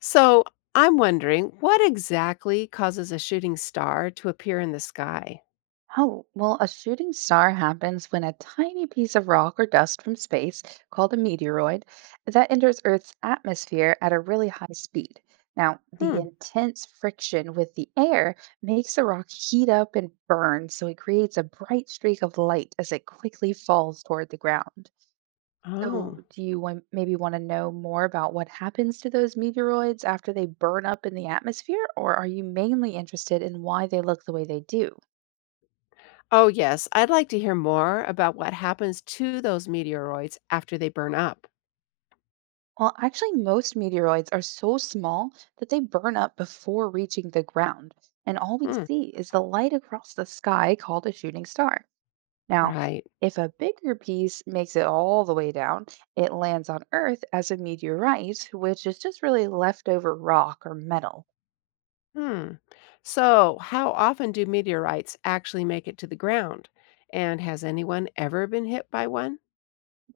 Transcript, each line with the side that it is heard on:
left: So I'm wondering what exactly causes a shooting star to appear in the sky?
right: Oh, well, a shooting star happens when a tiny piece of rock or dust from space, called a meteoroid, that enters Earth's atmosphere at a really high speed. Now,
left: Hmm.
right: the intense friction with the air makes the rock heat up and burn, so it creates a bright streak of light as it quickly falls toward the ground. So,
left: Oh.
right: do you maybe want to know more about what happens to those meteoroids after they burn up in the atmosphere, or are you mainly interested in why they look the way they do?
left: Oh, yes. I'd like to hear more about what happens to those meteoroids after they burn up.
right: Well, actually, most meteoroids are so small that they burn up before reaching the ground, and all we
left: Hmm.
right: see is the light across the sky called a shooting star. Now,
left: Right.
right: if a bigger piece makes it all the way down, it lands on Earth as a meteorite, which is just really leftover rock or metal.
left: Hmm. So, how often do meteorites actually make it to the ground? And has anyone ever been hit by one?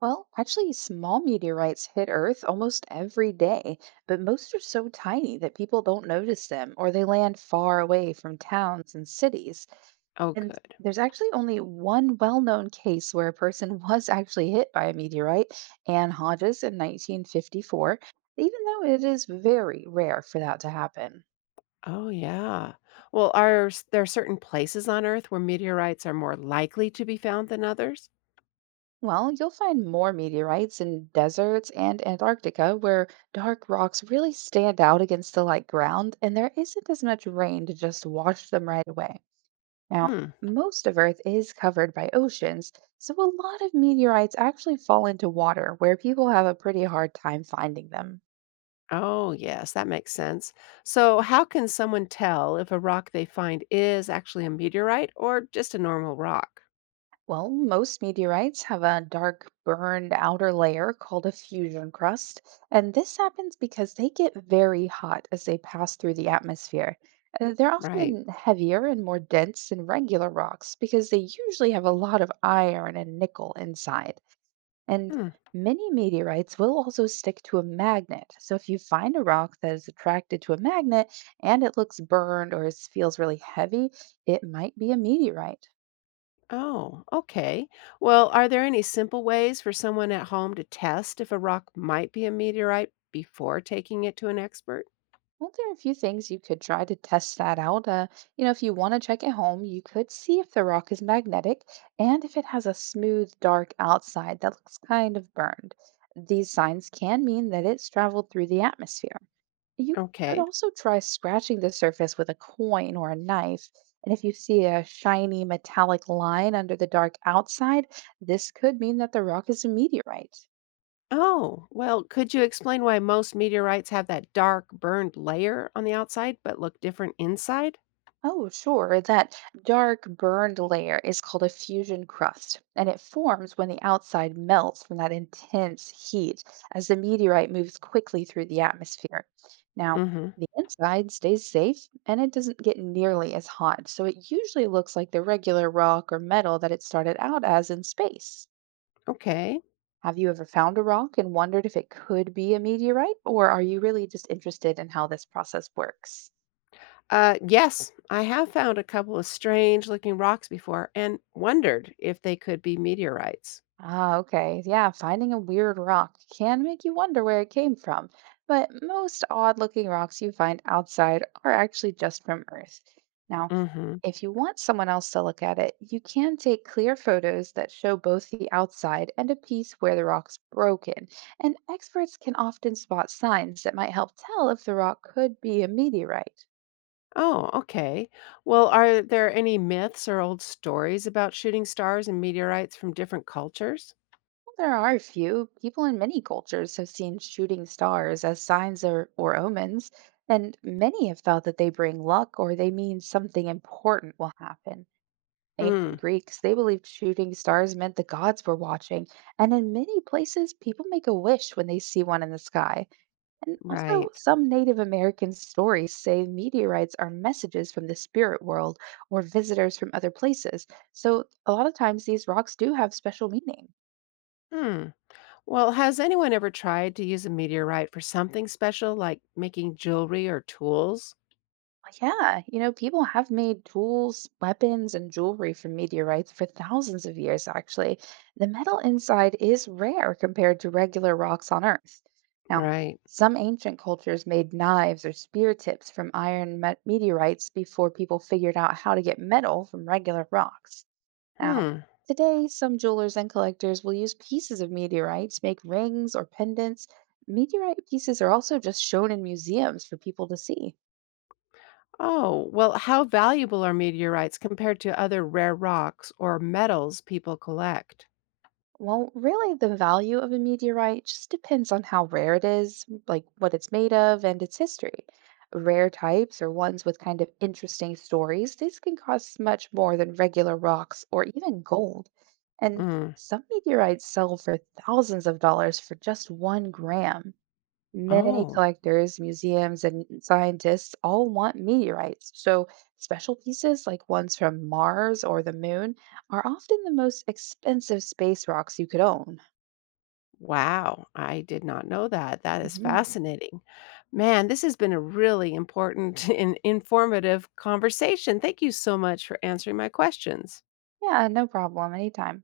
right: Well, actually, small meteorites hit Earth almost every day, but most are so tiny that people don't notice them or they land far away from towns and cities.
left: Oh,
right: And
left: good.
right: there's actually only one well known case where a person was actually hit by a meteorite, Anne Hodges in 1954, even though it is very rare for that to happen.
left: Oh, yeah. Well, there certain places on Earth where meteorites are more likely to be found than others?
right: Well, you'll find more meteorites in deserts and Antarctica where dark rocks really stand out against the light ground and there isn't as much rain to just wash them right away. Now,
left: Hmm.
right: most of Earth is covered by oceans, so a lot of meteorites actually fall into water where people have a pretty hard time finding them.
left: Oh, yes, that makes sense. So, how can someone tell if a rock they find is actually a meteorite or just a normal rock?
right: Well, most meteorites have a dark, burned outer layer called a fusion crust, and this happens because they get very hot as they pass through the atmosphere. They're
left: Right.
right: often heavier and more dense than regular rocks because they usually have a lot of iron and nickel inside. And
left: Hmm.
right: many meteorites will also stick to a magnet. So if you find a rock that is attracted to a magnet and it looks burned or feels really heavy, it might be a meteorite.
left: Oh, okay. Well, are there any simple ways for someone at home to test if a rock might be a meteorite before taking it to an expert?
right: Well, there are a few things you could try to test that out. If you want to check at home, you could see if the rock is magnetic and if it has a smooth, dark outside that looks kind of burned. These signs can mean that it's traveled through the atmosphere. You could
left: Okay.
right: also try scratching the surface with a coin or a knife. And if you see a shiny metallic line under the dark outside, this could mean that the rock is a meteorite.
left: Oh, well, could you explain why most meteorites have that dark, burned layer on the outside but look different inside?
right: Oh, sure. That dark burned layer is called a fusion crust, and it forms when the outside melts from that intense heat as the meteorite moves quickly through the atmosphere. Now,
left: Mm-hmm.
right: the inside stays safe and it doesn't get nearly as hot, so it usually looks like the regular rock or metal that it started out as in space.
left: Okay.
right: Have you ever found a rock and wondered if it could be a meteorite, or are you really just interested in how this process works?
left: Yes, I have found a couple of strange looking rocks before and wondered if they could be meteorites.
right: Ah, okay. Yeah, finding a weird rock can make you wonder where it came from. But most odd-looking rocks you find outside are actually just from Earth. Now,
left: Mm-hmm.
right: if you want someone else to look at it, you can take clear photos that show both the outside and a piece where the rock's broken. And experts can often spot signs that might help tell if the rock could be a meteorite.
left: Oh, okay. Well, are there any myths or old stories about shooting stars and meteorites from different cultures?
right: There are a few. People in many cultures have seen shooting stars as signs or omens, and many have thought that they bring luck or they mean something important will happen. Ancient
left: Mm,
right: Greeks, they believed shooting stars meant the gods were watching, and in many places, people make a wish when they see one in the sky. And also,
left: right.
right: some Native American stories say meteorites are messages from the spirit world or visitors from other places. So, a lot of times, these rocks do have special meaning.
left: Hmm. Well, has anyone ever tried to use a meteorite for something special like making jewelry or tools?
right: Yeah, you know, people have made tools, weapons, and jewelry from meteorites for thousands of years, actually. The metal inside is rare compared to regular rocks on Earth. Now,
left: Right.
right: some ancient cultures made knives or spear tips from iron meteorites before people figured out how to get metal from regular rocks. Now,
left: Hmm.
right: today, some jewelers and collectors will use pieces of meteorites to make rings or pendants. Meteorite pieces are also just shown in museums for people to see.
left: Oh, well, how valuable are meteorites compared to other rare rocks or metals people collect?
right: Well, really, the value of a meteorite just depends on how rare it is, like what it's made of, and its history. Rare types or ones with kind of interesting stories, these can cost much more than regular rocks or even gold. And
left: Mm.
right: some meteorites sell for thousands of dollars for just 1 gram. Many
left: Oh,
right: collectors, museums, and scientists all want meteorites, so special pieces like ones from Mars or the moon are often the most expensive space rocks you could own.
left: wow. I did not know that. That is
right: Hmm.
left: fascinating. Man, this has been a really important and informative conversation. Thank you so much for answering my questions.
right: Yeah, no problem, anytime.